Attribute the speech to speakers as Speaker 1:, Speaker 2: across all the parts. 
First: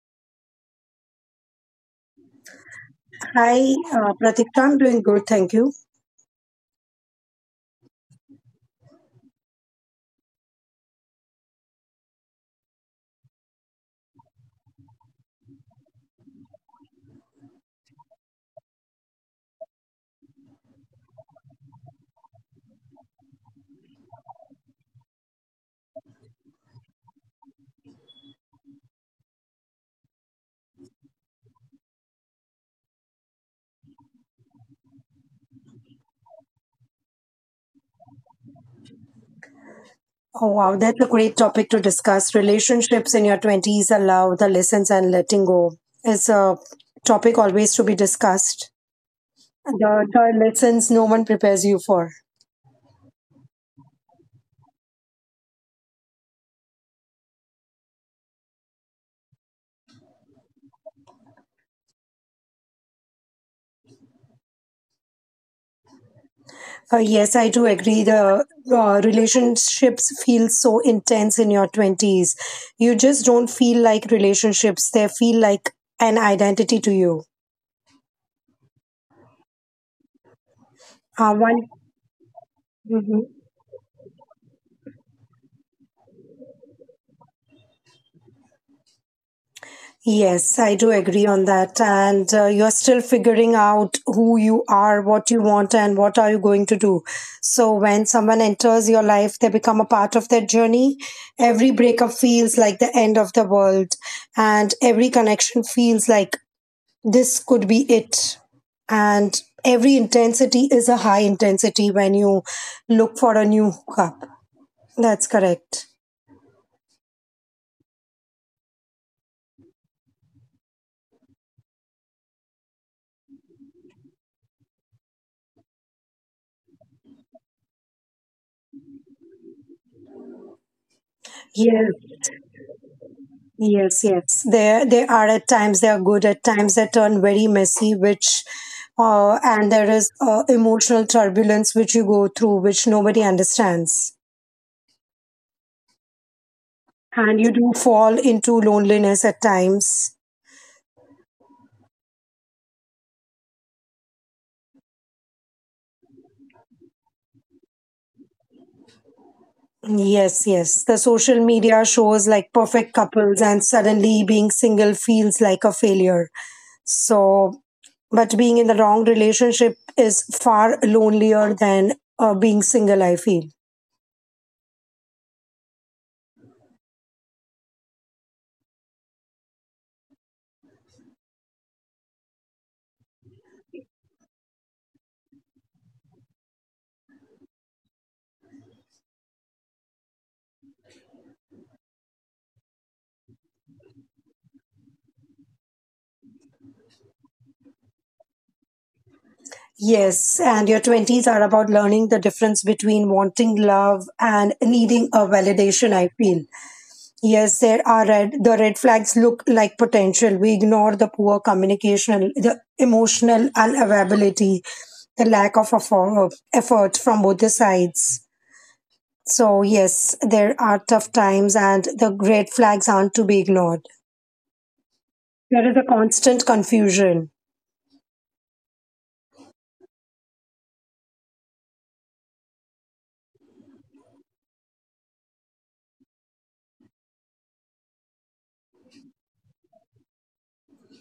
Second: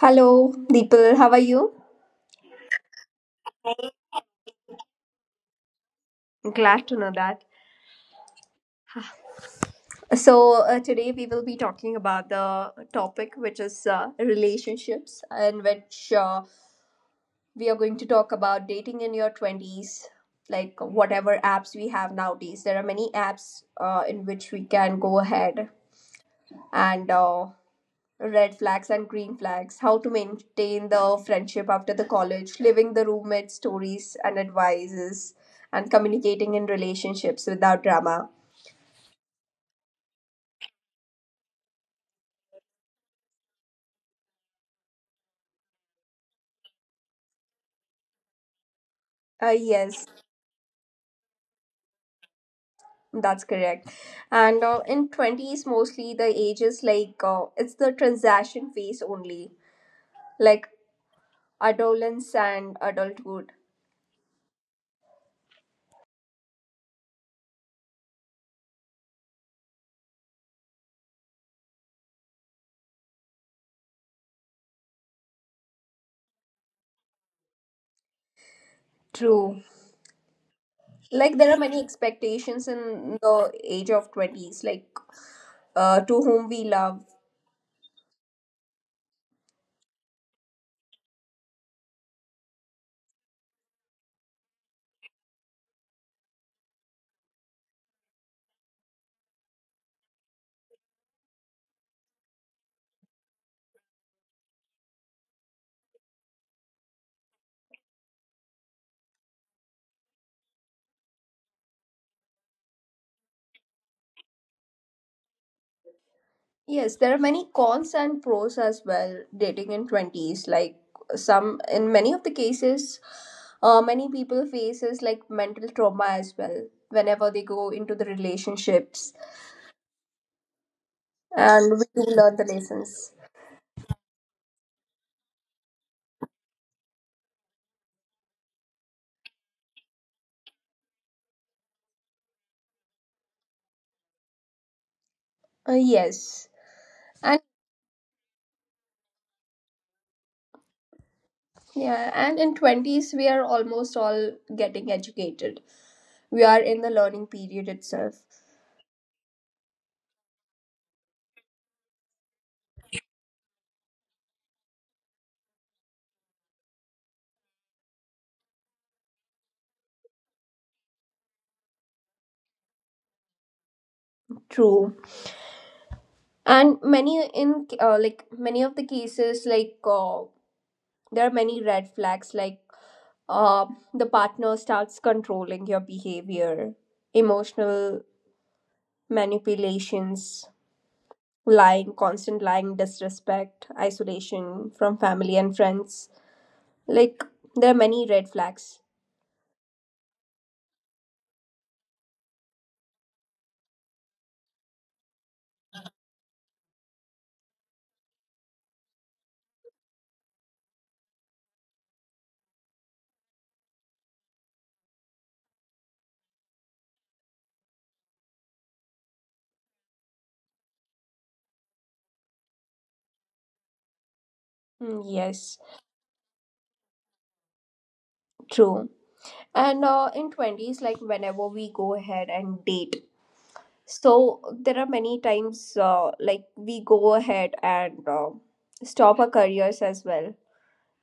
Speaker 1: Hello, Deepal. How are you?
Speaker 2: Hi, Pratikta. I'm doing good, thank you.
Speaker 1: Glad to know that. So, today we will be talking about the topic which is relationships, in which we are going to talk about dating in your 20s, like whatever apps we have nowadays. There are many apps in which we can go ahead and red flags and green flags, how to maintain the friendship after the college, living the roommate stories and advices, and communicating in relationships without drama.
Speaker 2: Oh, wow, that's a great topic to discuss. Relationships in your 20s allow the lessons and letting go is a topic always to be discussed.
Speaker 1: Yes,
Speaker 2: The lessons no one prepares you for.
Speaker 1: that's correct. And in 20s, mostly the age is like it's the transaction phase only, like adolescence and adulthood.
Speaker 2: Yes, I do agree. The relationships feel so intense in your 20s. You just don't feel like relationships, they feel like an identity to you.
Speaker 1: True. Like
Speaker 2: Uh,
Speaker 1: there are
Speaker 2: one,
Speaker 1: many expectations in
Speaker 2: Mhm.
Speaker 1: the age of 20s, like to whom we love.
Speaker 2: Yes, I do agree on that. And you're still figuring out who you are, what you want, and what are you going to do. So when someone enters your life, they become a part of that journey. Every breakup feels like the end of the world, and every connection feels like this could be it. And every intensity is a high intensity when you look for a new hookup. That's correct.
Speaker 1: Yes, there are many cons and pros as well dating in 20s. Like some, in many of the cases, many people faces like mental trauma as well whenever they go into the relationships and we do
Speaker 2: Yes.
Speaker 1: learn the lessons.
Speaker 2: Yes. They are at times they are good, at times they turn very messy, which and there is emotional turbulence which you go through, which nobody understands,
Speaker 1: Yes. And
Speaker 2: and you do fall into loneliness at times.
Speaker 1: yeah, and in 20s we are almost all getting educated. We are in the learning period itself.
Speaker 2: Yes. The social media shows like perfect couples, and suddenly being single feels like a failure. So, but being in the wrong relationship is far lonelier than being single, I feel.
Speaker 1: True. And many in like many of the cases like there are many red flags like uh, the partner starts controlling your behavior, emotional manipulations, lying, constant lying, disrespect, isolation from family and friends. Like there are many red flags.
Speaker 2: Yes, and your 20s are about learning the difference between wanting love and needing a validation, I feel. The red flags look like potential. We ignore the poor communication, the emotional unavailability, the lack of effort from both the sides. So, yes, there are tough times, and the red flags aren't to be ignored.
Speaker 1: Mm, yes,
Speaker 2: There is a constant confusion.
Speaker 1: true. And in 20s, like whenever we go ahead and date, so there are many times like we go ahead and stop our careers as well,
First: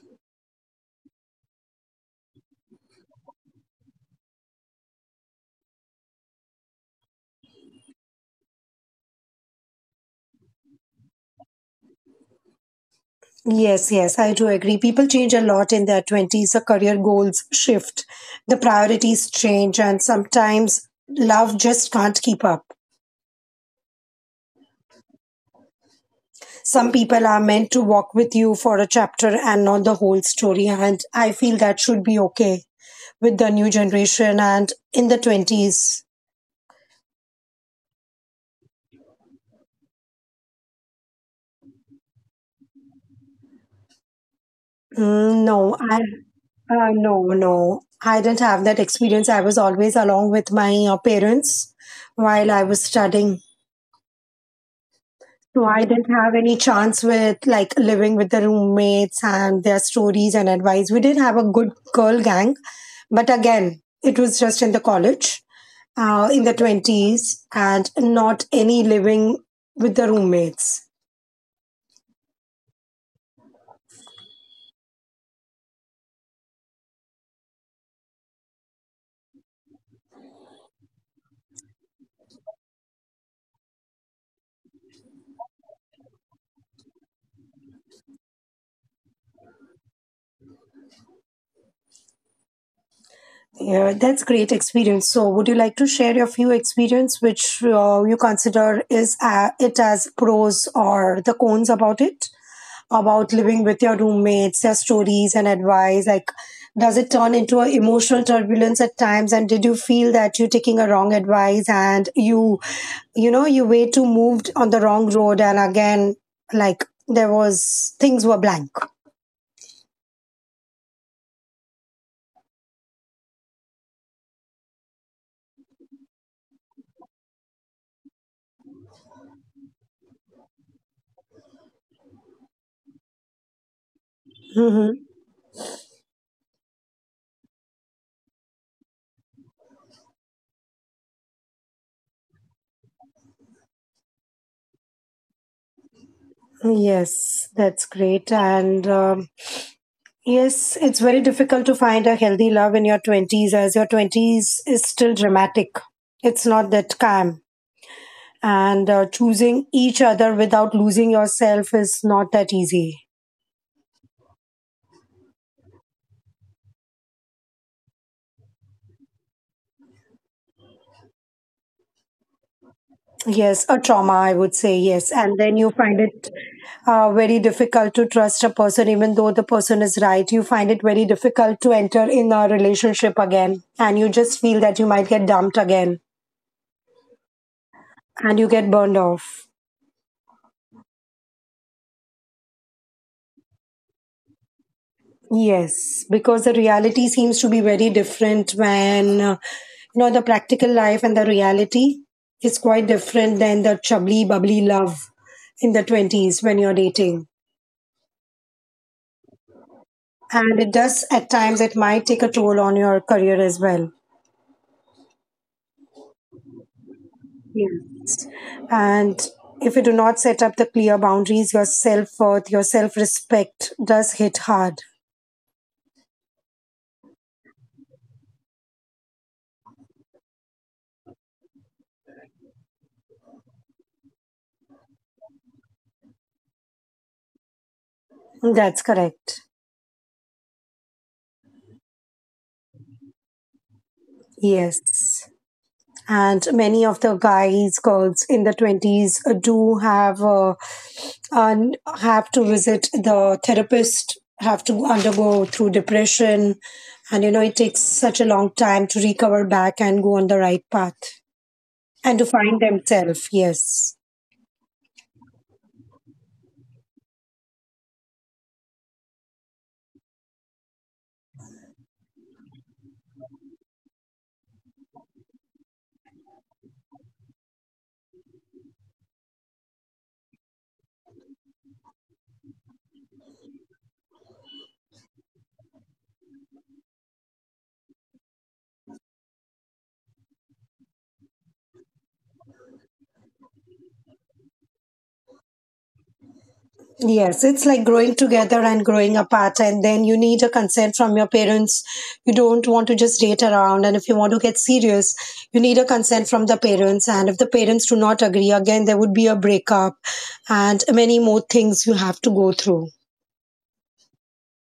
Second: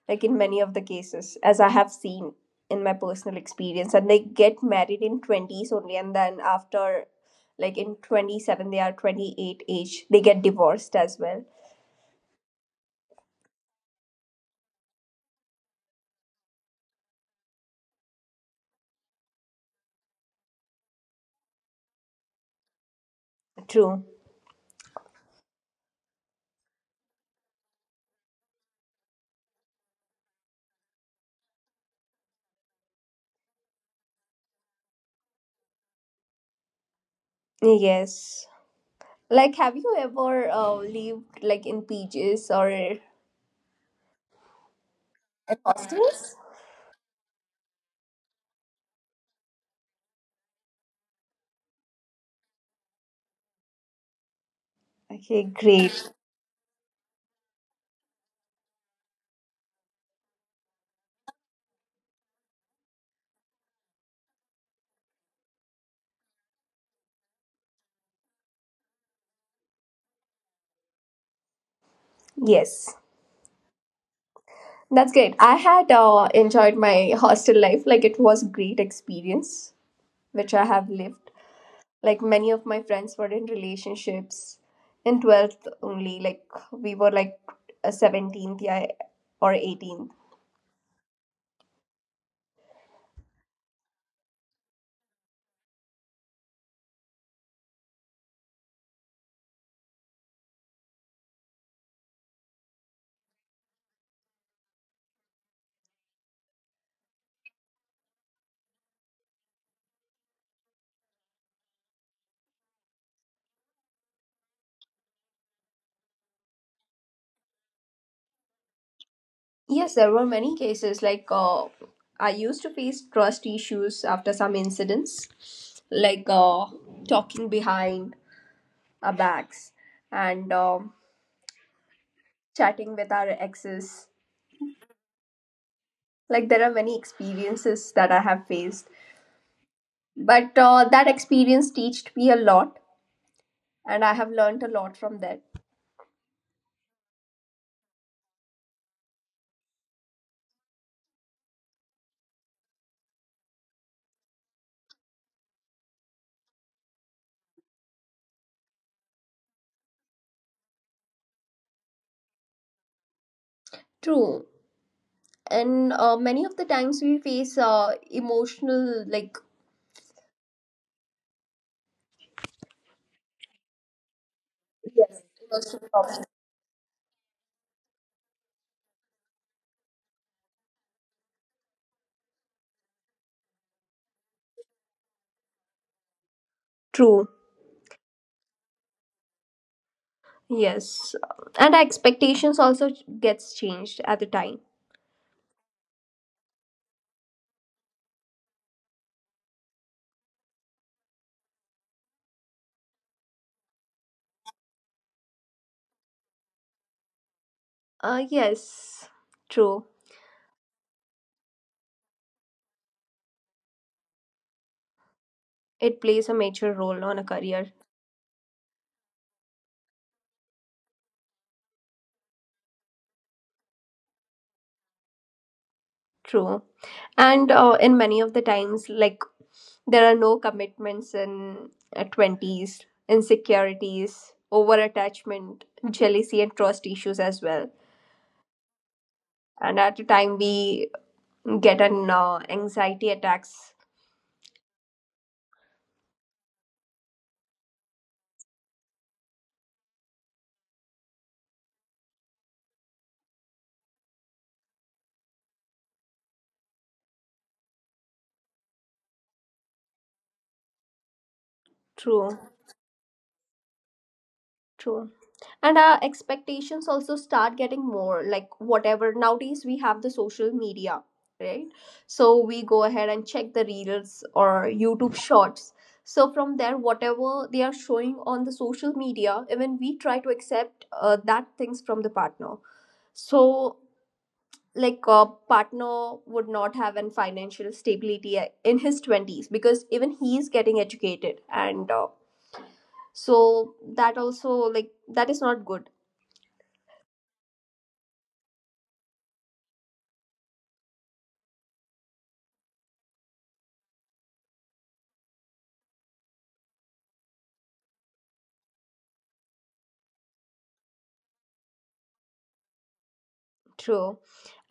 Speaker 1: like in many of the cases, as I have seen in my personal experience. And they get married in 20s only, and then after like in 27, they are 28 age, they get divorced as well.
Speaker 2: Yes, I do agree. People change a lot in their 20s. The career goals shift, the priorities change, and sometimes love just can't keep up.
Speaker 1: True.
Speaker 2: Some people are meant to walk with you for a chapter and not the whole story. And I feel that should be okay with the new generation and in the 20s.
Speaker 1: Yes. Like, have you ever lived like in PJs or in
Speaker 2: Mm, no, I
Speaker 1: hostels?
Speaker 2: uh, no, no. I didn't have that experience. I was always along with my parents while I was studying.
Speaker 1: Okay,
Speaker 2: So I
Speaker 1: great.
Speaker 2: didn't have any chance with like living with the roommates and their stories and advice. We did have a good girl gang, but again, it was just in the college, in the 20s, and not any living with the roommates.
Speaker 1: Yes, that's great. I had enjoyed my hostel life. Like, it was great experience which I have lived. Like, many of my friends were in relationships in 12th only. Like, we were like a 17th, yeah, or 18th.
Speaker 2: Yeah, that's great experience. So, would you like to share your few experience which you consider is it as pros or the cons about it, about living with your roommates, their stories and advice? Like, does it turn into a emotional turbulence at times? And did you feel that you're taking a wrong advice and you way too moved on the wrong road? And again, like there was things were blank.
Speaker 1: Yes, there were many cases. Like, I used to face trust issues after some incidents, like talking behind our backs and chatting with our exes.
Speaker 2: Hmm.
Speaker 1: Like, there are many experiences that I have faced, but that experience taught me a lot, and I have learned a lot from that.
Speaker 2: Yes, that's great. And yes, it's very difficult to find a healthy love in your 20s as your 20s is still dramatic. It's not that calm. And choosing each other without losing yourself is not that easy.
Speaker 1: True. And many of the times we face emotional, like,
Speaker 2: Yes, a trauma, I would say, yes.
Speaker 1: yes,
Speaker 2: And then you
Speaker 1: emotional
Speaker 2: find
Speaker 1: problems.
Speaker 2: it very difficult to trust a person, even though the person is right. You find it very difficult to enter in a relationship again. And you just feel that you might get dumped again
Speaker 1: True.
Speaker 2: and you get burned off.
Speaker 1: Yes, and our expectations also gets changed at the time.
Speaker 2: Yes, because the reality seems to be very different when the practical life and the reality is quite different than the chubbly bubbly love in the 20s when you're dating.
Speaker 1: Yes, true.
Speaker 2: And it does at times it might take a toll on your career as well.
Speaker 1: It plays a major role on a career.
Speaker 2: Yeah. And if you do not set up the clear boundaries, your self-worth, your self-respect does hit hard.
Speaker 1: True, and in many of the times, like there are no commitments in 20s, insecurities, over attachment, jealousy, and trust issues as well.
Speaker 2: That's correct.
Speaker 1: And at the time, we get an anxiety attacks.
Speaker 2: Yes. And many of the guys girls in the 20s do have have to visit the therapist, have to undergo through depression, and it takes such a long time to recover back and go on the right path and to
Speaker 1: True,
Speaker 2: find themselves. Yes.
Speaker 1: true. And our expectations also start getting more, like whatever nowadays we have the social media, right? So we go ahead and check the reels or YouTube shorts. So from there, whatever they are showing on the social media, even we try to accept that things from the partner. So like a partner would not have an financial stability in his 20s because even he is getting educated. And so that also like that is not good.
Speaker 2: Yes, it's like growing together and growing apart, and then you need a consent from your parents. You don't want to just date around, and if you want to get serious, you need a consent from the parents. And if the parents do not agree, again, there would be a breakup and many more things you have to go through.
Speaker 1: True.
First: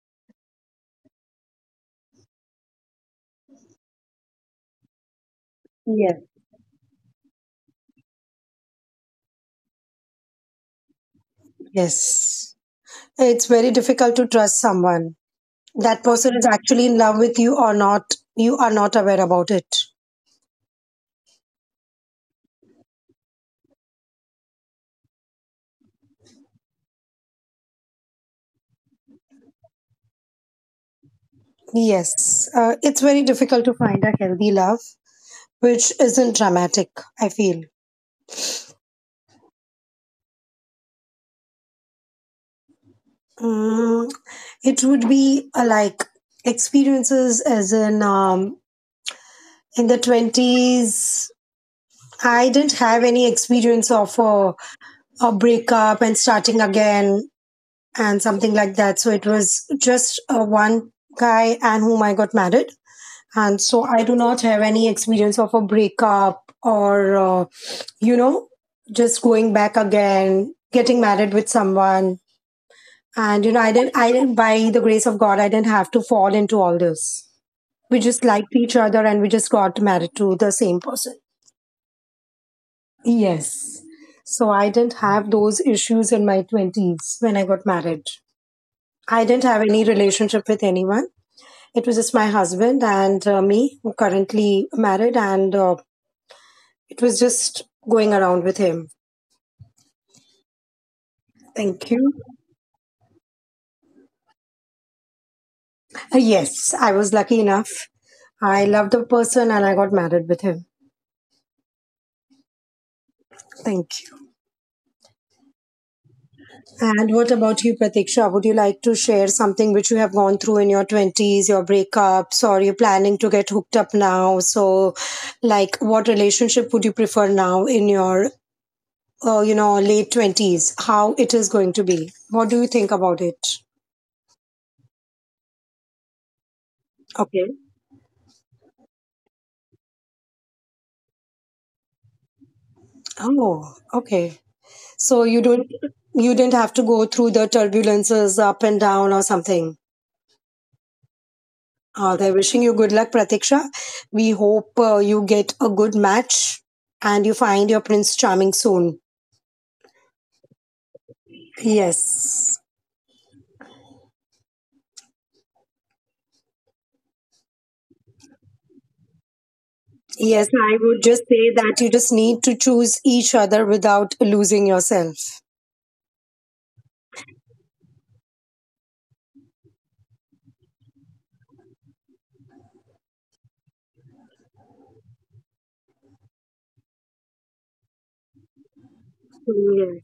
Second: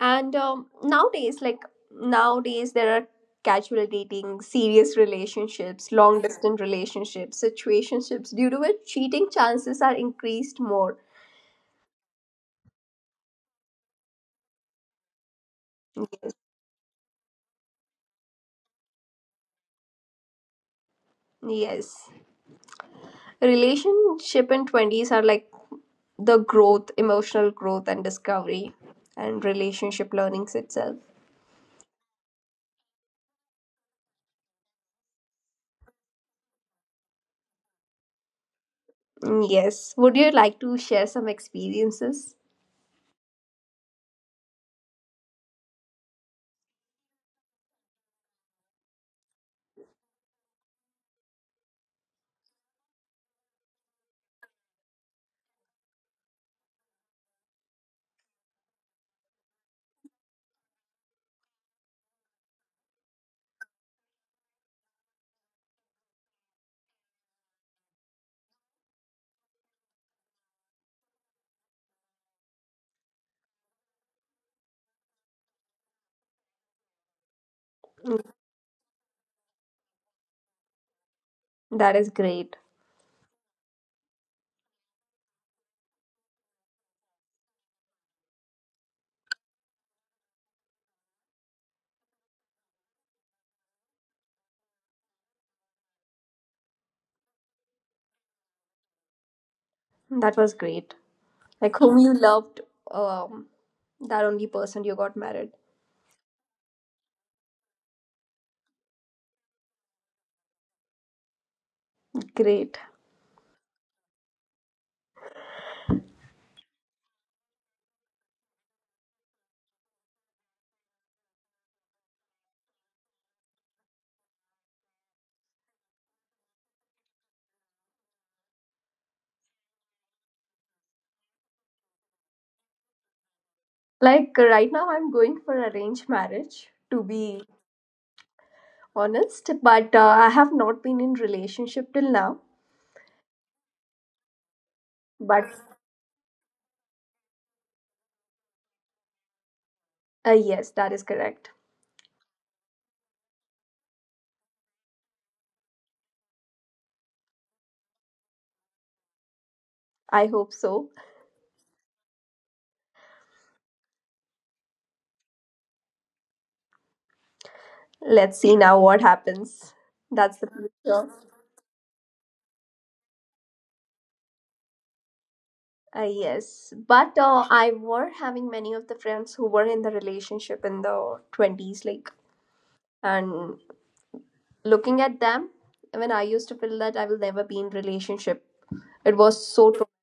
Speaker 1: And nowadays, like nowadays, there are casual dating, serious relationships,
Speaker 2: Yes.
Speaker 1: long distance relationships, situationships, due to which cheating chances are increased more.
Speaker 2: Yes. It's very difficult to trust someone. That person is actually in love with you or not, you are not aware about it.
Speaker 1: Yes. Relationship in 20s are like the growth, emotional growth, and discovery, and relationship learnings itself.
Speaker 2: Yes. It's very difficult to find a healthy love which isn't dramatic, I feel.
Speaker 1: Mm, yes. Would you like to share some experiences?
Speaker 2: Mm, it would be like experiences as in the 20s. I didn't have any experience of a breakup and starting again and something like that. So it was just one guy and whom I got married. And so I do not have any experience of a breakup or, you know, just going back again, getting married with someone. And I didn't, by the grace of God, I didn't have to fall into all this. We
Speaker 1: Mm,
Speaker 2: just liked each other and we just got married to the same person.
Speaker 1: That is great.
Speaker 2: Yes. So I didn't have those issues in my 20s when I got married. I didn't have any relationship with anyone. It was just my husband and me, who currently married, and it was just going around with him.
Speaker 1: That was great. Like
Speaker 2: Thank
Speaker 1: whom
Speaker 2: you.
Speaker 1: you loved, um that only person you got married.
Speaker 2: Yes, I was lucky enough. I loved the person and I got married with him.
Speaker 1: Great.
Speaker 2: Thank you. And what about you, Pratiksha? Would you like to share something which you have gone through in your 20s, your breakups, or you're planning to get hooked up now? So, like, what relationship would you prefer now in your, late 20s? How it is going to be? What do you think about it?
Speaker 1: Like, right now I'm going for arranged marriage, to be
Speaker 2: Okay.
Speaker 1: honest. But I have not been in relationship till now.
Speaker 2: Oh, okay. So you
Speaker 1: but
Speaker 2: don't, you didn't have to go through the turbulences up and down or something.
Speaker 1: uh, yes, that is correct.
Speaker 2: They're wishing you good luck, Pratiksha. We hope you get a good match and you find your Prince Charming soon.
Speaker 1: I hope so.
Speaker 2: Yes.
Speaker 1: Let's see now what happens. That's the
Speaker 2: Yes, I would
Speaker 1: future.
Speaker 2: just say that you just need to choose each other without losing yourself.
Speaker 1: Yes. but I were having many of the friends who were in the relationship in the 20s, like, and looking at them, when I used to feel that I will never be in relationship. It was so
Speaker 2: Yes.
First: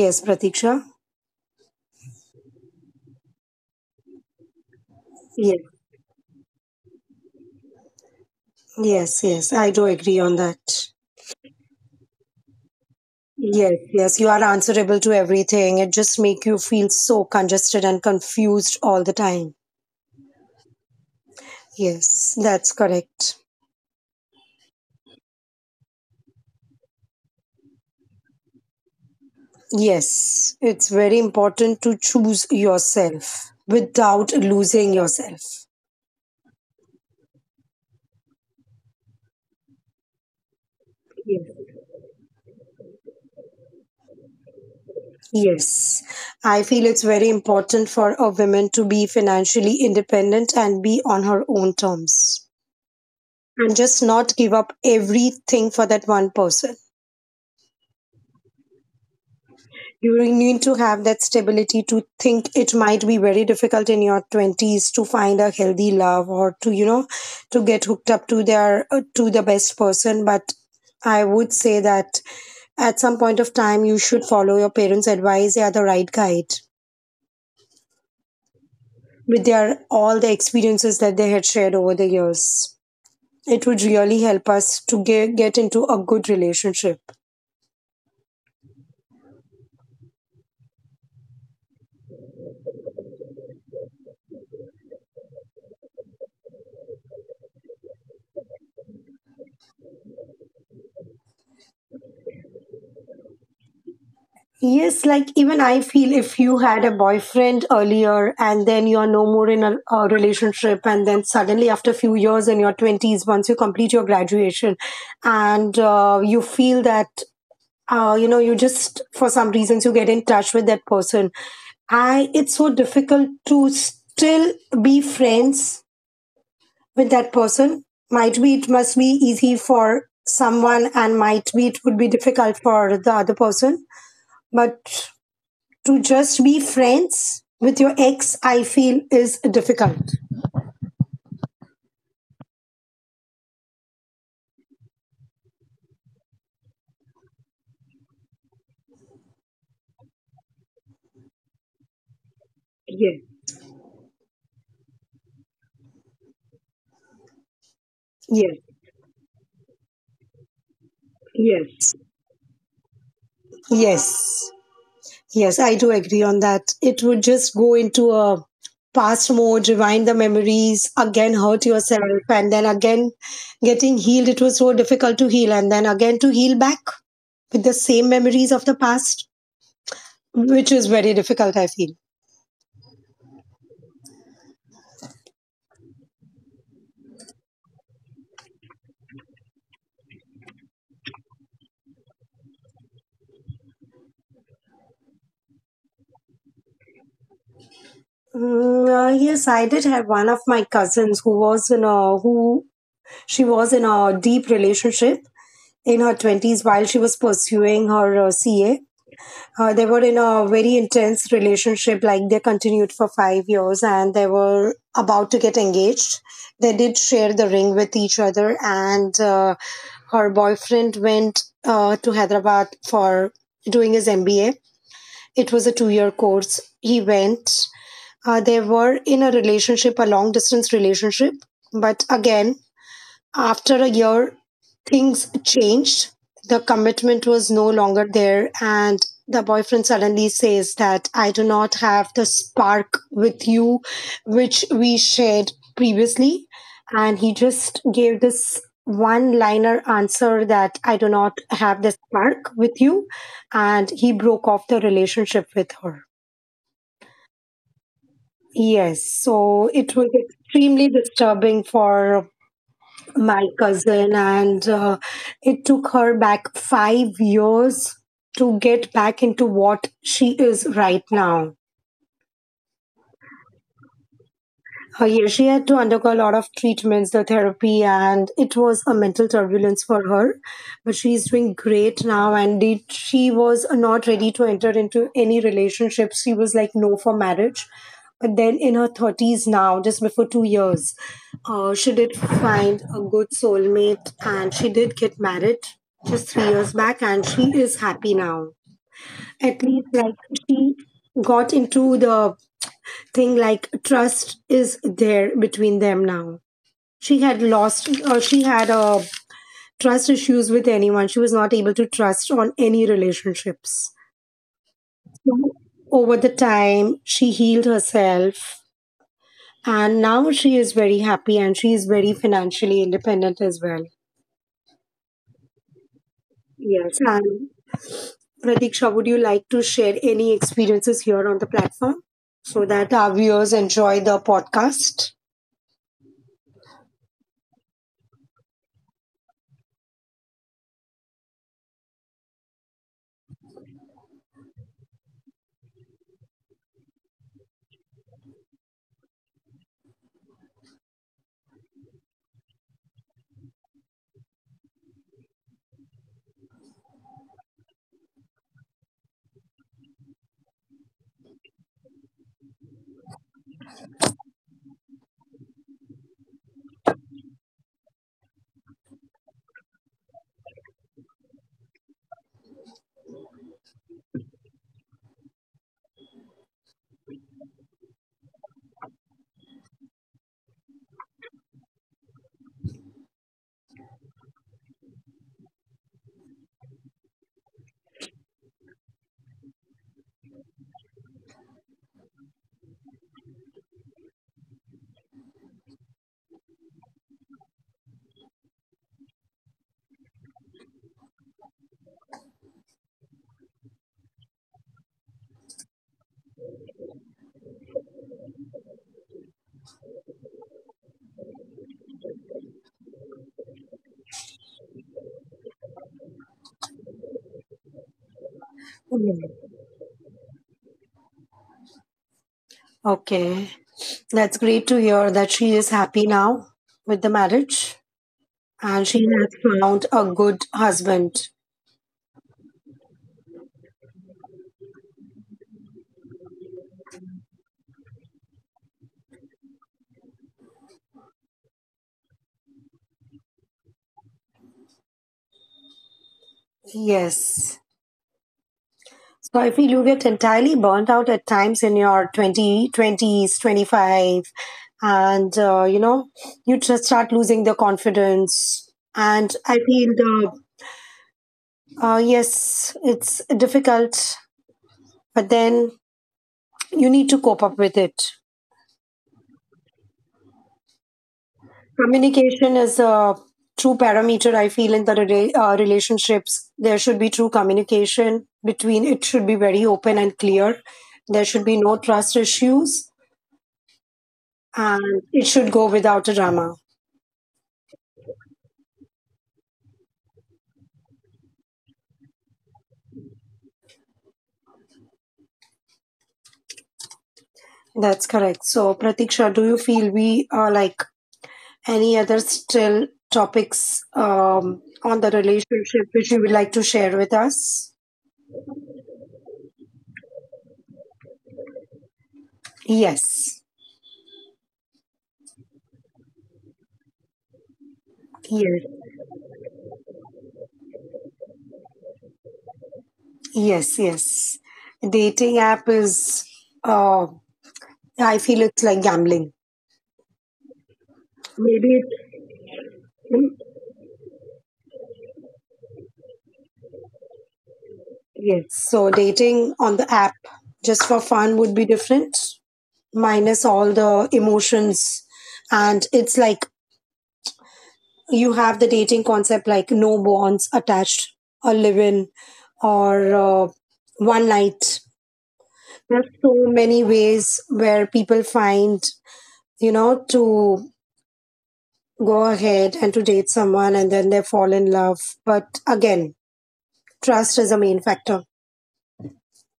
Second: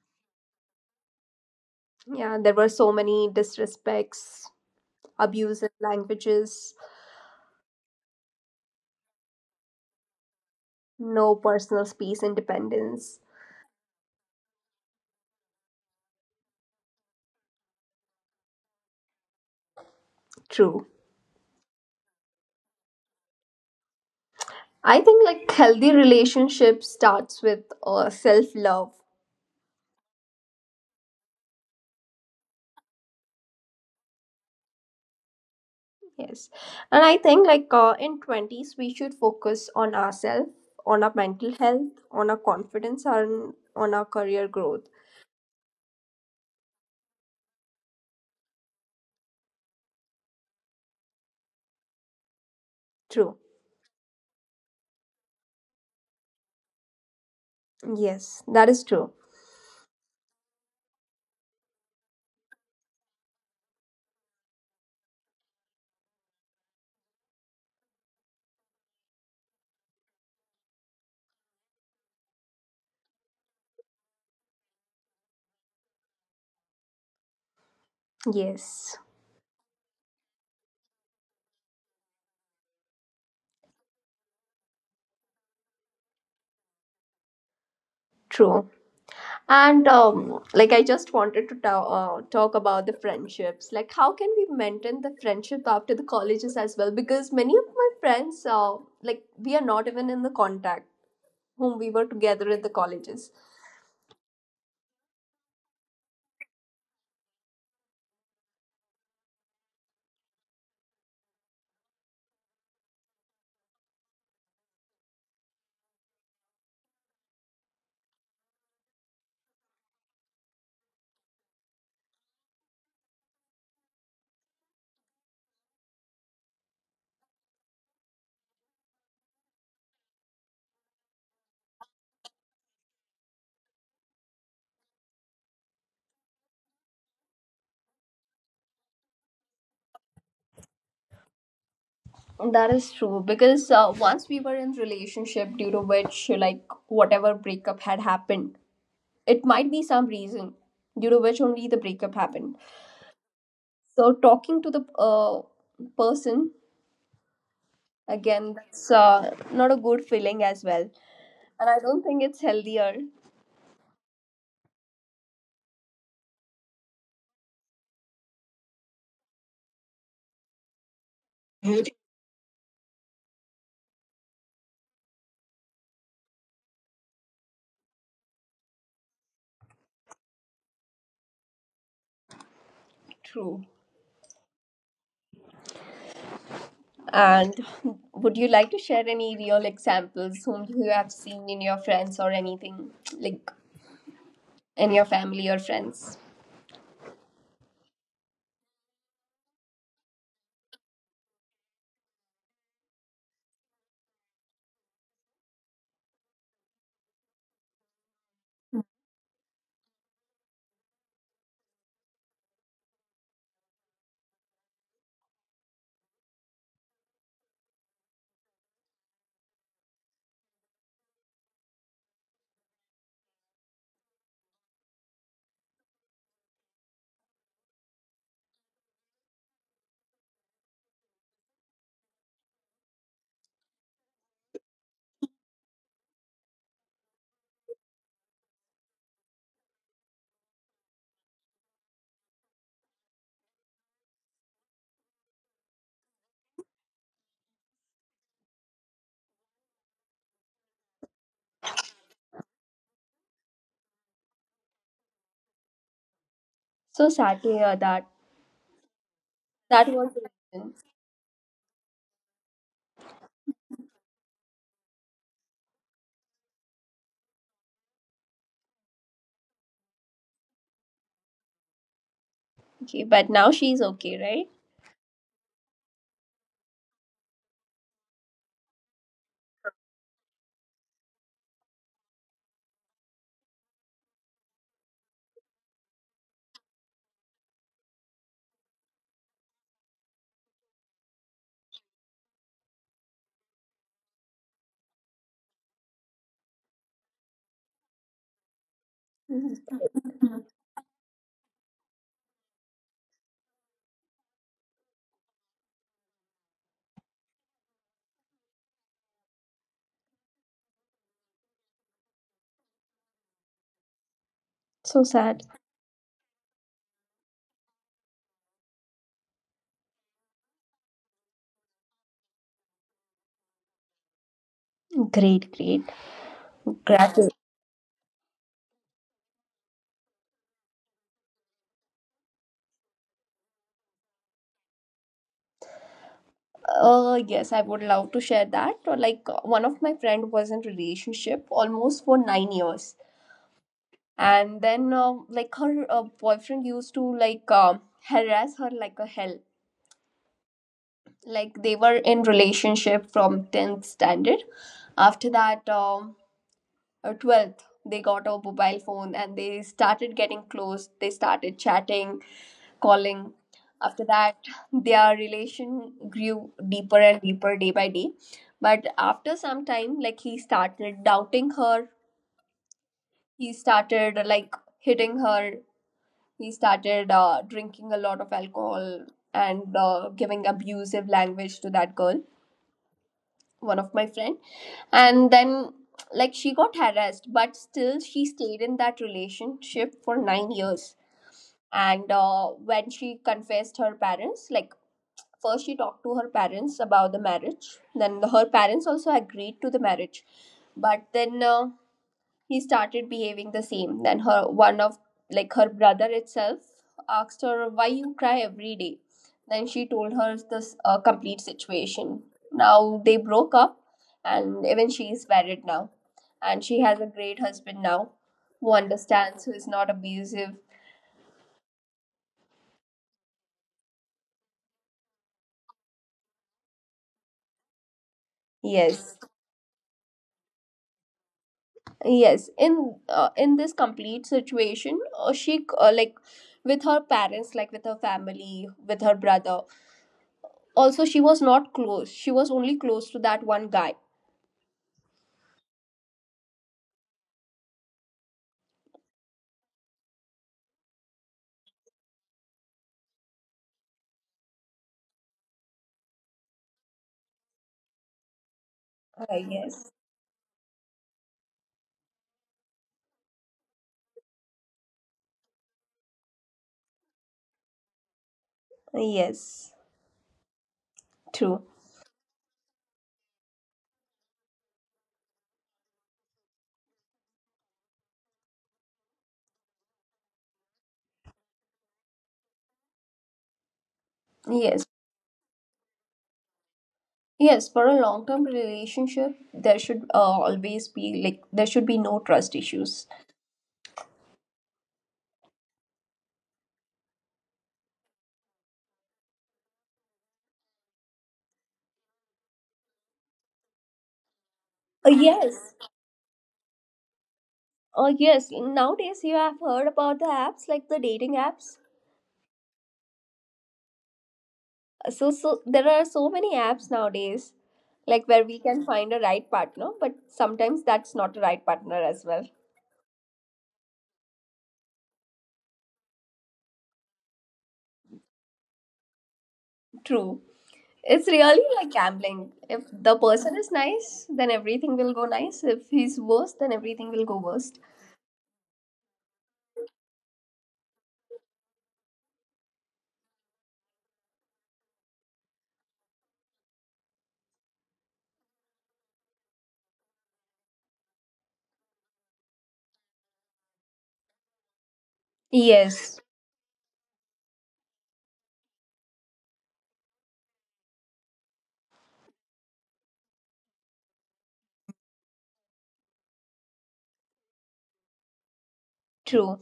Speaker 2: Yes, Pratiksha.
Speaker 1: trau- Yeah, there were so many disrespects,
Speaker 2: Yes.
Speaker 1: abusive languages,
Speaker 2: Yes. I do agree on that.
Speaker 1: no personal space, independence.
Speaker 2: Yes. You are answerable to everything. It just make you feel so congested and confused all the time.
Speaker 1: True.
Speaker 2: Yes, that's correct.
Speaker 1: I think like healthy relationship starts with self love.
Speaker 2: Yes, it's very important to choose yourself without losing yourself.
Speaker 1: Yes. And I think like in 20s we should focus on ourselves, on our
Speaker 2: Yes.
Speaker 1: mental health, on our confidence, and on our career growth.
Speaker 2: Yes, I feel it's very important for a woman to be financially independent and be on her own terms
Speaker 1: True.
Speaker 2: and just not give up everything for that one person.
Speaker 1: Yes, that is true.
Speaker 2: You need to have that stability to think. It might be very difficult in your 20s to find a healthy love or to to get hooked up to their to the best person, but I would say that at some point of time you should follow your parents advice. They are the right guide
Speaker 1: Yes.
Speaker 2: with their all the experiences that they had shared over the years. It would really help us to get into a good relationship.
Speaker 1: True. And like I just wanted to talk about the friendships. Like how can we maintain the friendship after the colleges as well? Because many of my friends, like we are not even in the contact whom we were together in the colleges.
Speaker 2: Yes, like even I feel if you had a boyfriend earlier and then you're no more in a relationship, and then suddenly after a few years in your 20s, once you complete your graduation, and you feel that. You just for some reasons you get in touch with that person. I It's so difficult to still be friends with that person. Might be it must be easy for someone and might be it would be difficult for the other person, but to just be friends with your ex, I feel is difficult.
Speaker 1: That is true because once we were in relationship due to which like whatever breakup had happened, it might be some reason due to which only the breakup happened.
Speaker 2: Yes,
Speaker 1: So talking to the person again,
Speaker 2: yes,
Speaker 1: that's not a good feeling as well. And I
Speaker 2: yes.
Speaker 1: don't think it's healthier.
Speaker 2: Yes, yes, I do agree on that. It would just go into a past mode, rewind the memories, again hurt yourself, and then again getting healed. It was so difficult to heal, and then again to heal back with the same memories of the past, which is very difficult, I feel.
Speaker 1: True. And would you like to share any real examples whom you have seen in your friends or anything, like in your family or friends?
Speaker 2: Yes, I did have one of my cousins who She was in a deep relationship in her 20s while she was pursuing her CA. They were in a very intense relationship, like they continued for 5 years and they were about to get engaged. They did share the ring with each other, and her boyfriend went to Hyderabad for doing his MBA. It was a 2 year course. He went. They were in a relationship, a long distance relationship. But again, after a year, things changed. The commitment was no longer there, and the boyfriend suddenly says that I do not have the spark with you, which we shared previously. And he just gave this one liner answer that I do not have the spark with you. And he broke off the relationship with her.
Speaker 1: So sad to hear that.
Speaker 2: Yes, so
Speaker 1: That
Speaker 2: it was
Speaker 1: was the reason.
Speaker 2: extremely disturbing for my cousin, and it took her back 5 years to get back into what she is right now
Speaker 1: Okay, but now she's okay, right?
Speaker 2: Uh, yeah, she had to undergo a lot of treatments, the therapy, and it was a mental turbulence for her. But she's doing great now, and she was not ready to enter into any relationships. She was like, no for marriage. But then in her 30s now, just before 2 years, she did find a good soulmate and she did get married just 3 years back, and she is happy now. At least, like,
Speaker 1: Mhm.
Speaker 2: she got into the thing like trust is there between them now. She had lost, or she had trust issues with anyone. She was not able to trust on any relationships.
Speaker 1: So sad.
Speaker 2: So, over the time, she healed herself, and now she is very happy and she is very financially independent as well.
Speaker 1: Great, great.
Speaker 2: Yes.
Speaker 1: Gratitude.
Speaker 2: And Pratiksha, would you like to share any experiences here on the platform so that our viewers enjoy the podcast?
Speaker 1: Yes, I would love to share that. Or like one of my friend was in relationship almost for 9 years. And then, like her boyfriend used to like harass her like a hell. Like they were in relationship from 10th standard. After that, 12th, they got a mobile phone and they started getting close. They started chatting, calling. After that, their relation grew deeper and deeper day by day. But after some time, like he started doubting her, he started like hitting her, he started drinking a lot of alcohol and giving abusive language to that girl, one of my friend. And then, like she got harassed, but still she stayed in that relationship for 9 years. And when she confessed her parents, like first she talked to her parents about the marriage, then her parents also agreed to the marriage. But then he started behaving the same. Then her one of, like her brother itself asked her, why you cry every day? Then she told her this complete situation. Now they broke up and even she is married now and she has a great husband now who understands,
Speaker 2: Yeah.
Speaker 1: who is not abusive.
Speaker 2: Okay. That's great to hear that she is happy now with the marriage and she
Speaker 1: Yes,
Speaker 2: has found a good husband.
Speaker 1: yes. In this complete situation, she, like with her parents, like with her family, with her brother. Also, she was not close. She was only close to that one guy.
Speaker 2: Yes. So I feel you get entirely burnt out at times in your 20 twenties, 25, and you know, you just start losing the confidence. And
Speaker 1: I
Speaker 2: I
Speaker 1: guess.
Speaker 2: feel the, Yes, it's difficult, but then you need to cope up with it.
Speaker 1: Yes, true.
Speaker 2: Communication is a true parameter, I feel, in the relationships. There should be true communication between, it should be very open and clear. There should be no trust issues,
Speaker 1: Yes.
Speaker 2: and it should go without a drama.
Speaker 1: Yes, for a long term relationship, there should always be, like there should be no trust issues.
Speaker 2: That's correct. So, Pratiksha, do you feel we are like any other still topics on
Speaker 1: Uh,
Speaker 2: the
Speaker 1: yes.
Speaker 2: relationship which you would like to share with us?
Speaker 1: Yes, nowadays you have heard about the apps like the dating apps.
Speaker 2: Yes.
Speaker 1: So there are so many apps nowadays like where we can
Speaker 2: Yes.
Speaker 1: find a right partner, but sometimes that's not a right partner as well.
Speaker 2: Yes. Yes. Dating app is uh, yeah, I feel it's like gambling.
Speaker 1: True. It's really
Speaker 2: Maybe it,
Speaker 1: like gambling. If the person is nice, then everything will go nice. If he's worse, then everything will go worst.
Speaker 2: yes. So dating on the app just for fun would be different, minus all the emotions. And it's like you have the dating concept like no bonds attached, or live in, or one night. There's
Speaker 1: Yes,
Speaker 2: so many ways where people find, you know, to go ahead and to date someone and then they fall in love. But again, trust is a main factor.
Speaker 1: true.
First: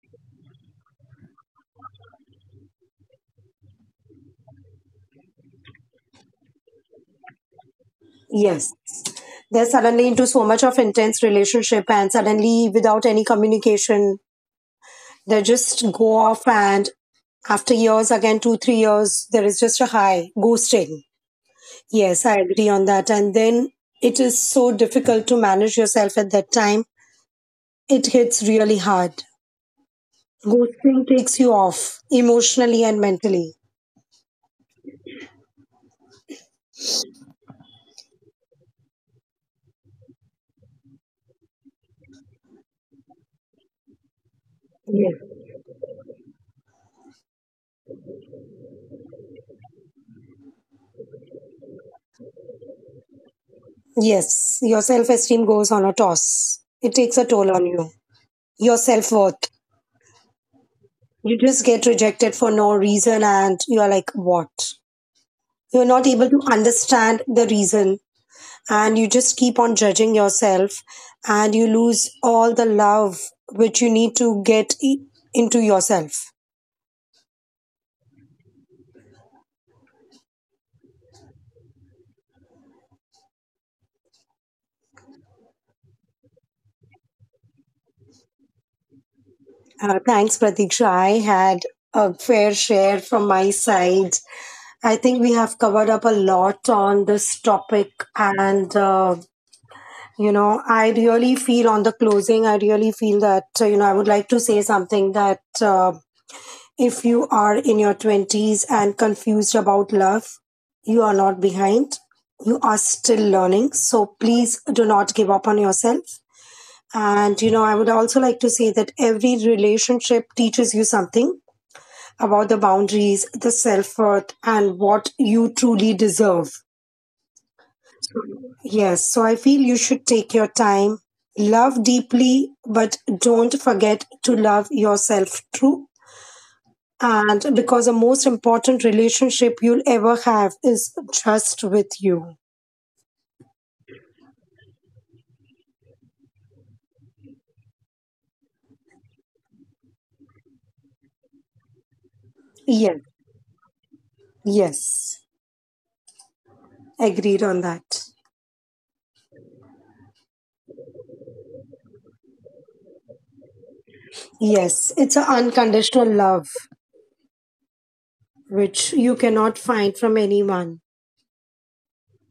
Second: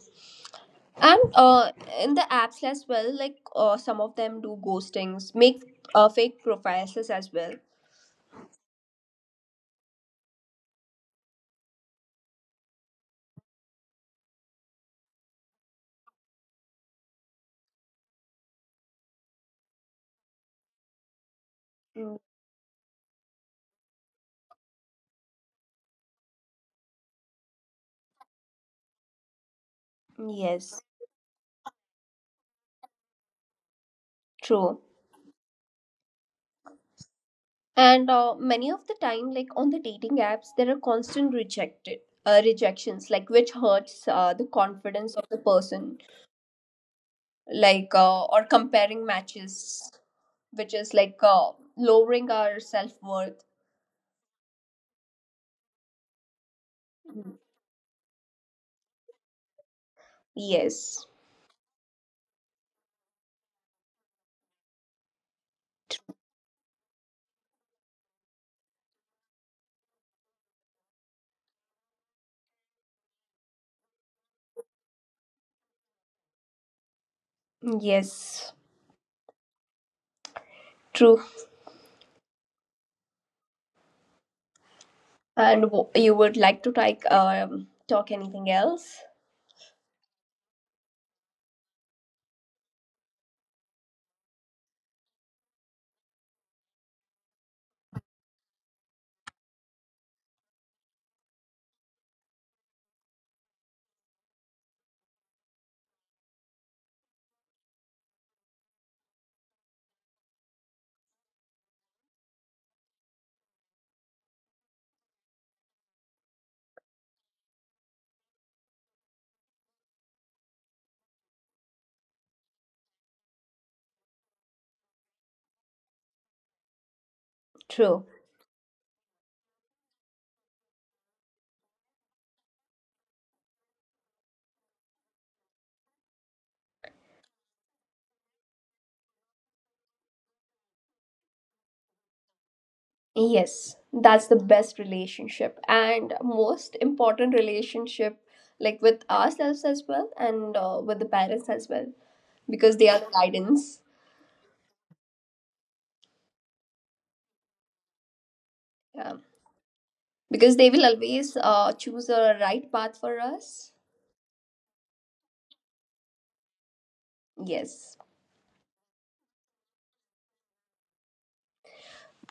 Speaker 1: And in the apps as well, like some of them do ghostings, make fake profiles as well.
Speaker 2: Yes, they're suddenly into so much of intense relationship and suddenly without any communication they just go off, and after years again 2, 3 years there is just a high ghosting.
Speaker 1: Mm,
Speaker 2: Yes, I agree on that. And then it is so difficult to manage yourself at that time. It hits really hard.
Speaker 1: yes,
Speaker 2: Ghosting takes you off emotionally and mentally.
Speaker 1: true. And many of the time, like on the dating apps, there are constant rejected rejections, like which hurts the confidence
Speaker 2: Yes.
Speaker 1: of the person, like or comparing matches, which is like lowering our self worth.
Speaker 2: Yes, your self-esteem goes on a toss. It takes a toll on you, your self-worth.
Speaker 1: Yes,
Speaker 2: You just get rejected for no reason, and you are like, what? You're not able to understand the reason, and you just keep on judging yourself, and you lose all the love which you need to get into yourself.
Speaker 1: yes, true. And you would like to like talk anything else?
Speaker 2: Thanks, Pratiksha. I had a fair share from my side. I think we have covered up a lot on this topic, and you know, I really feel on the closing, I really feel that you know, I would like to say something that if you are in your 20s and confused about love, you are not behind. You are still learning. So please do not give up on yourself. And, you know, I would also like to say that every relationship teaches you something about the boundaries, the self worth, and what you truly deserve.
Speaker 1: True.
Speaker 2: Yes. So I feel you should take your time, love deeply, but don't forget to love yourself true. And because the most important relationship you'll ever have is just with you.
Speaker 1: Yes, that's the best relationship and most important relationship, like with ourselves as well and with the parents as well, because they are
Speaker 2: Yes,
Speaker 1: the guidance.
Speaker 2: yes, agreed on that.
Speaker 1: Yeah, because they will always choose a right path for us.
Speaker 2: Yes, it's an unconditional love
Speaker 1: Yes.
Speaker 2: which you cannot find from anyone.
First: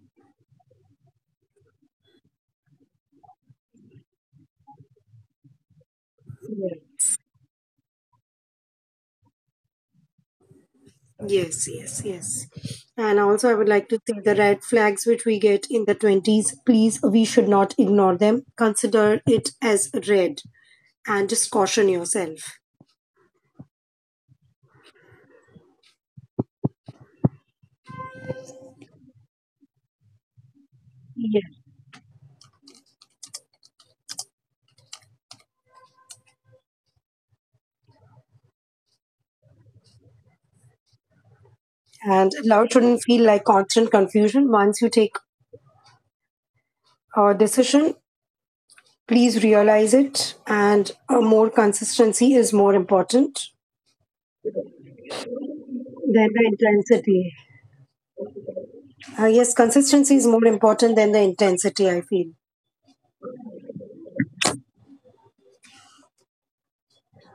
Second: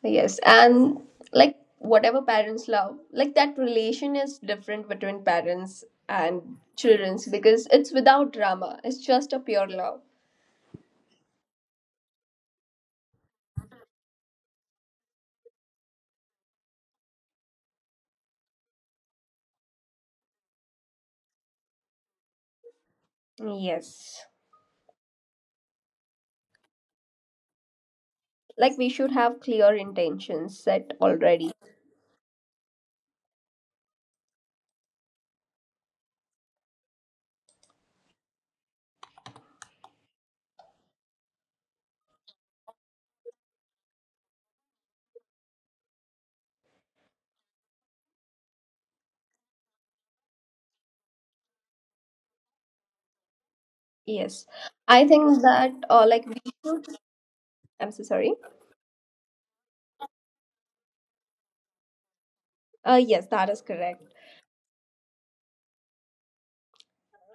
Speaker 1: Yes, and like whatever parents love, like that relation is different between parents and
Speaker 2: Yes,
Speaker 1: children's because it's without drama. It's just a pure love.
Speaker 2: yes, yes, yes. And also, I would like to say the red flags which we get in the 20s, please, we should not ignore them. Consider it as red, and just caution yourself.
Speaker 1: Yes. Like we should have clear intentions set already.
Speaker 2: And love shouldn't feel like constant confusion. Once you take decision. Please realize it, and more consistency is more important
Speaker 1: Yes. I think that like
Speaker 2: than
Speaker 1: we
Speaker 2: the
Speaker 1: should.
Speaker 2: intensity.
Speaker 1: I'm so sorry.
Speaker 2: Yes, consistency is more important than the intensity, I feel.
Speaker 1: Yes that is correct.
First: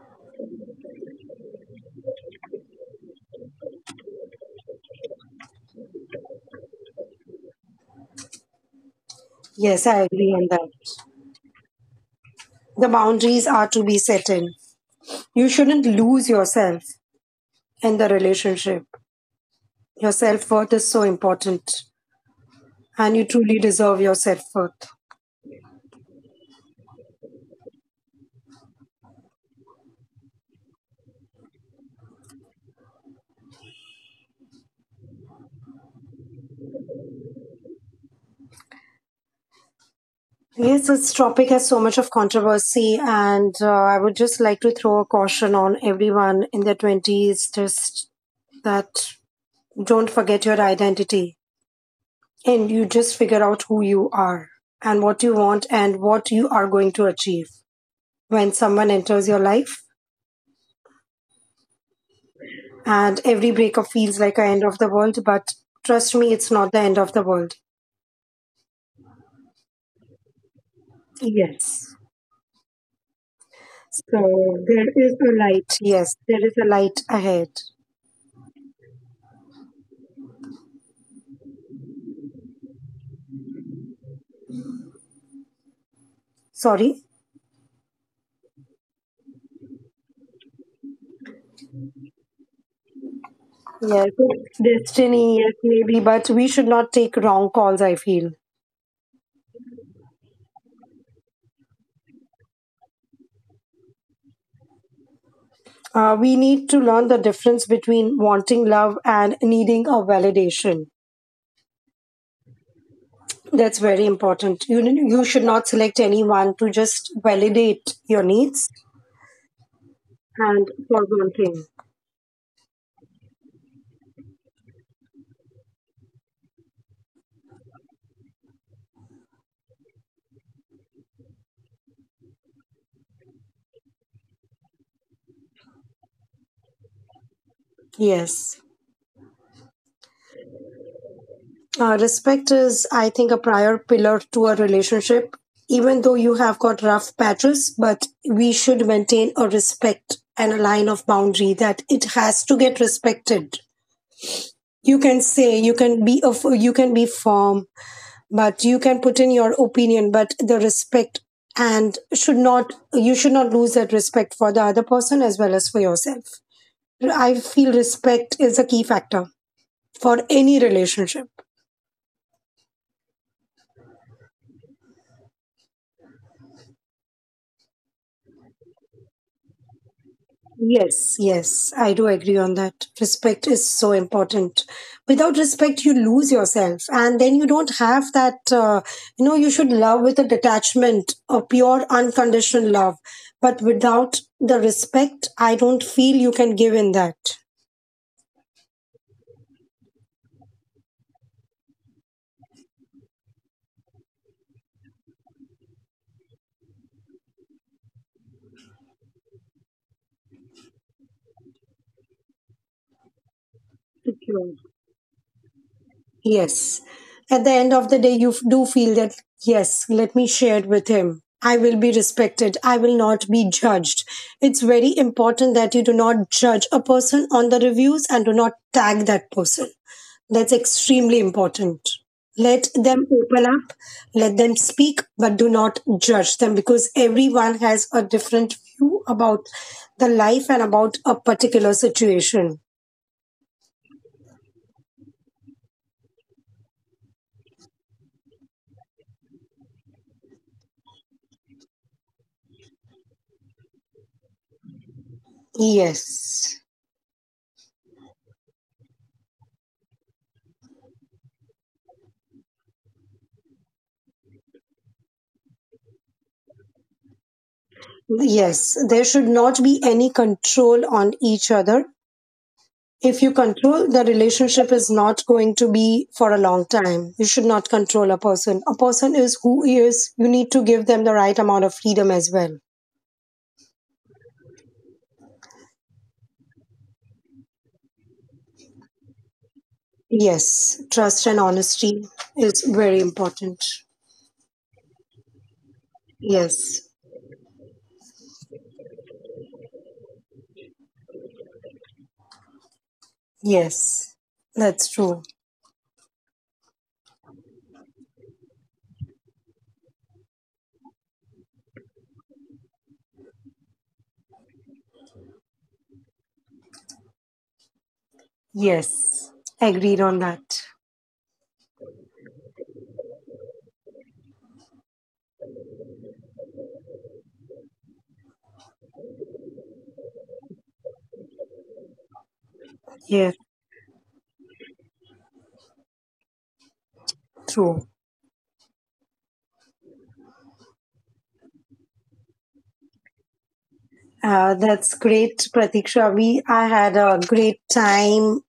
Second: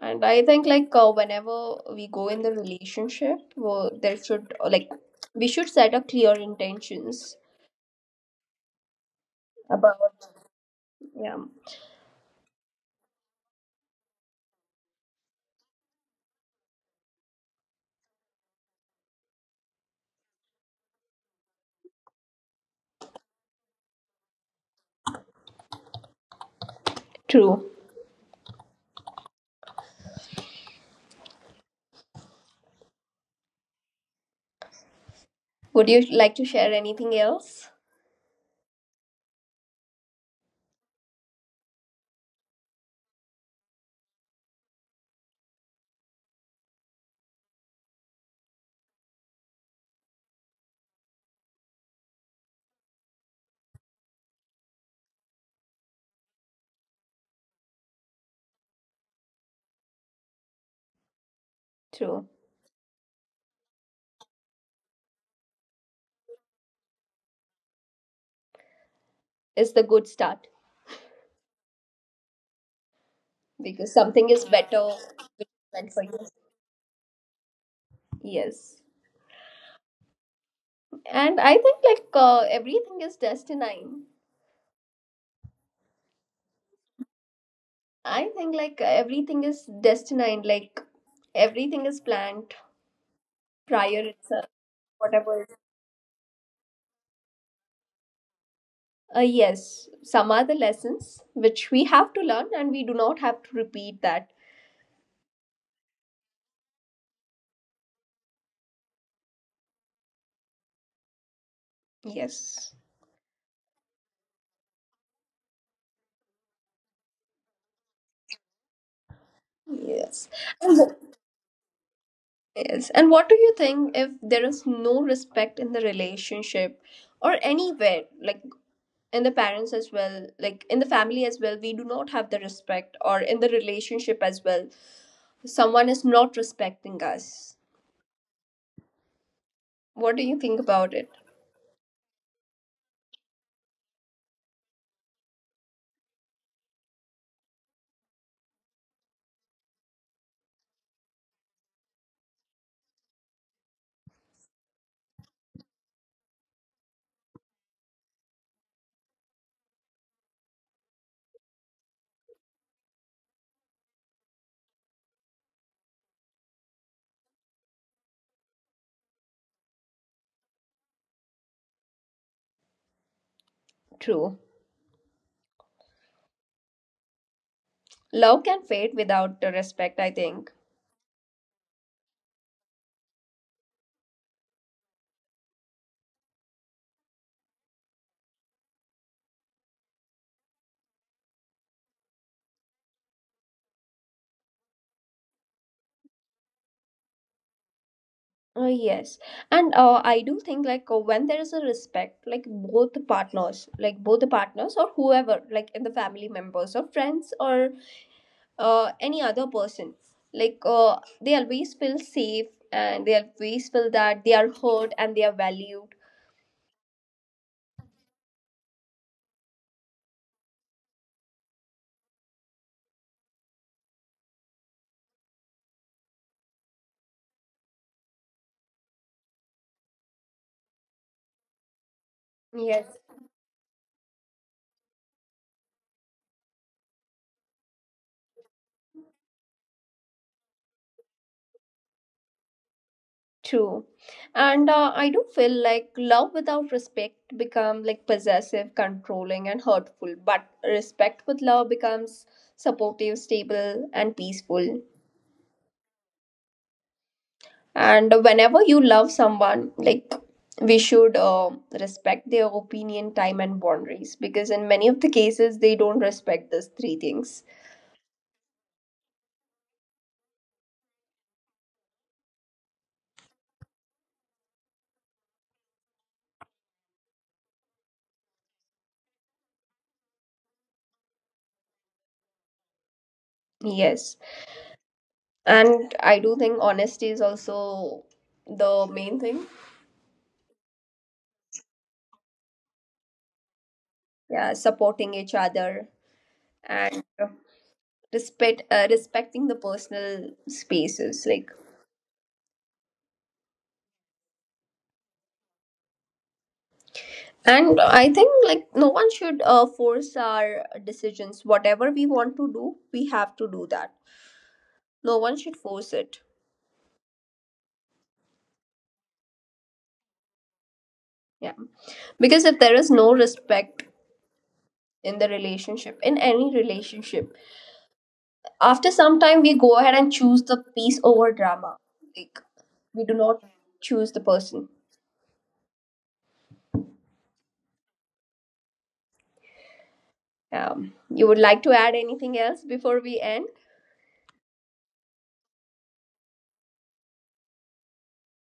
Speaker 1: And I think like whenever we go in the relationship, well, there should like we should set a clear intentions
Speaker 2: Yes,
Speaker 1: about.
Speaker 2: I agree on that.
Speaker 1: Yeah,
Speaker 2: The boundaries are to be set in. You shouldn't lose yourself in the relationship. Your self worth is so important, and you truly deserve your self worth.
Speaker 1: true. Would you like to share anything else?
Speaker 2: Yes, this topic has so much of controversy, and I would just like to throw a caution on everyone in their 20s just that don't forget your identity, and you just figure out who you are and what you want and what you are going to achieve when someone enters your life.
Speaker 1: True.
Speaker 2: And every breakup feels like an end of the world, but trust me, it's not the end of the world.
Speaker 1: It's the good start
Speaker 2: Yes.
Speaker 1: because something is
Speaker 2: So there
Speaker 1: better
Speaker 2: is a light.
Speaker 1: meant for
Speaker 2: Yes,
Speaker 1: you.
Speaker 2: there is a light ahead.
Speaker 1: Yes. And I think like everything is destined.
Speaker 2: Sorry?
Speaker 1: I think like everything is destined. Like everything is planned prior
Speaker 2: Yes,
Speaker 1: itself,
Speaker 2: it's destiny,
Speaker 1: whatever.
Speaker 2: yes, maybe, but we should not take wrong calls, I feel.
Speaker 1: Yes. Some are the lessons which we have to learn and we do not have to repeat that.
Speaker 2: We need to learn the difference between wanting love and needing a validation.
Speaker 1: Yes.
Speaker 2: That's very important. You should not select anyone to just validate your needs
Speaker 1: Yes.
Speaker 2: and
Speaker 1: And
Speaker 2: for one thing.
Speaker 1: yes. And what do you think if there is no respect in the relationship or anywhere, like in the parents as well, like in the family as well, we do not have the respect, or in the relationship as well, someone is not respecting us?
Speaker 2: Yes.
Speaker 1: What do you think about it?
Speaker 2: Respect is, I think, a prior pillar to a relationship. Even though you have got rough patches, but we should maintain a respect and a line of boundary that it has to get respected. You can say you can be firm, but you can put in your opinion, but the respect and should not you should not lose that respect for the other person as well as for yourself. I feel respect is a key factor for any relationship.
Speaker 1: True. Love can fade without the respect, I think.
Speaker 2: Yes, yes, I do agree on that. Respect is so important. Without respect, you lose yourself, and then you don't have that. You know, you should love with a detachment, a pure, unconditional love. But without the respect, I don't feel you can give in that.
Speaker 1: Yes, and I do think like when there is a respect, like both the partners, like both the partners or whoever, like in the family members or friends or any other person. Like they always feel safe and they always feel that they
Speaker 2: Secure.
Speaker 1: are heard and they are valued.
Speaker 2: Yes. At the end of the day, you do feel that, yes, let me share it with him. I will be respected. I will not be judged. It's very important that you do not judge a person on the reviews and do not tag that person. That's extremely important. Let
Speaker 1: Yes,
Speaker 2: them open up, let them speak, but do not judge them because everyone has a different view about the life and about a particular situation.
Speaker 1: true. And I do feel like love without respect become like possessive, controlling, and hurtful. But respect with love becomes supportive, stable, and peaceful.
Speaker 2: Yes.
Speaker 1: And whenever you love someone, like we should respect their opinion, time, and boundaries because in many of the cases they don't respect these three things.
Speaker 2: Yes, there should not be any control on each other. If you control, the relationship is not going to be for a long time. You should not control a person. A person is who he is. You need to give them the right amount of freedom as well.
Speaker 1: Yes. And I do think honesty is also the main thing.
Speaker 2: Yes, trust and honesty is very important.
Speaker 1: Yeah, supporting each other
Speaker 2: Yes,
Speaker 1: and respecting the personal spaces, like,
Speaker 2: yes, that's true.
Speaker 1: and I think like no one should force our decisions whatever we want to do, we have to do that. No one should force it.
Speaker 2: Yes, agreed on that.
Speaker 1: Yeah. Because if there is no respect in the relationship, in any relationship, after some time we go ahead and choose the peace over drama. Like, we do
Speaker 2: Yes,
Speaker 1: not choose the person.
Speaker 2: true.
Speaker 1: You would like to add anything else before we end?
Speaker 2: That's great, Pratiksha. I had a great time,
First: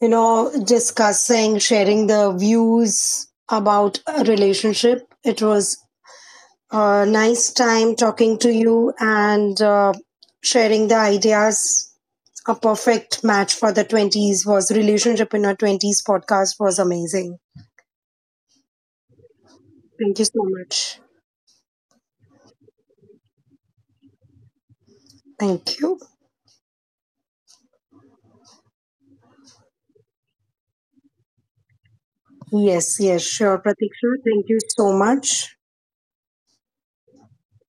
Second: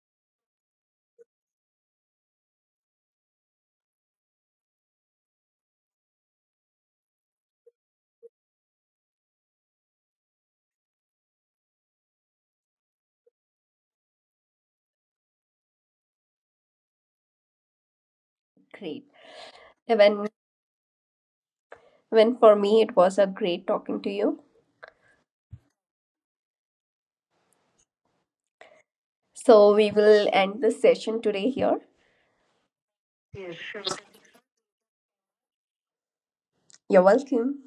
Speaker 2: you know, discussing, sharing the views about a relationship. It was a nice time talking to you, and sharing the ideas. A perfect match for the 20s was. Relationship in Our 20s podcast was amazing.
Speaker 1: Great.
Speaker 2: Thank you
Speaker 1: When
Speaker 2: so much.
Speaker 1: when for me it was a great talking to you.
Speaker 2: Thank you.
Speaker 1: So we will end this session today here.
Speaker 2: Yes, yes, sure, Pratiksha. Thank you so much.
Speaker 1: You're welcome.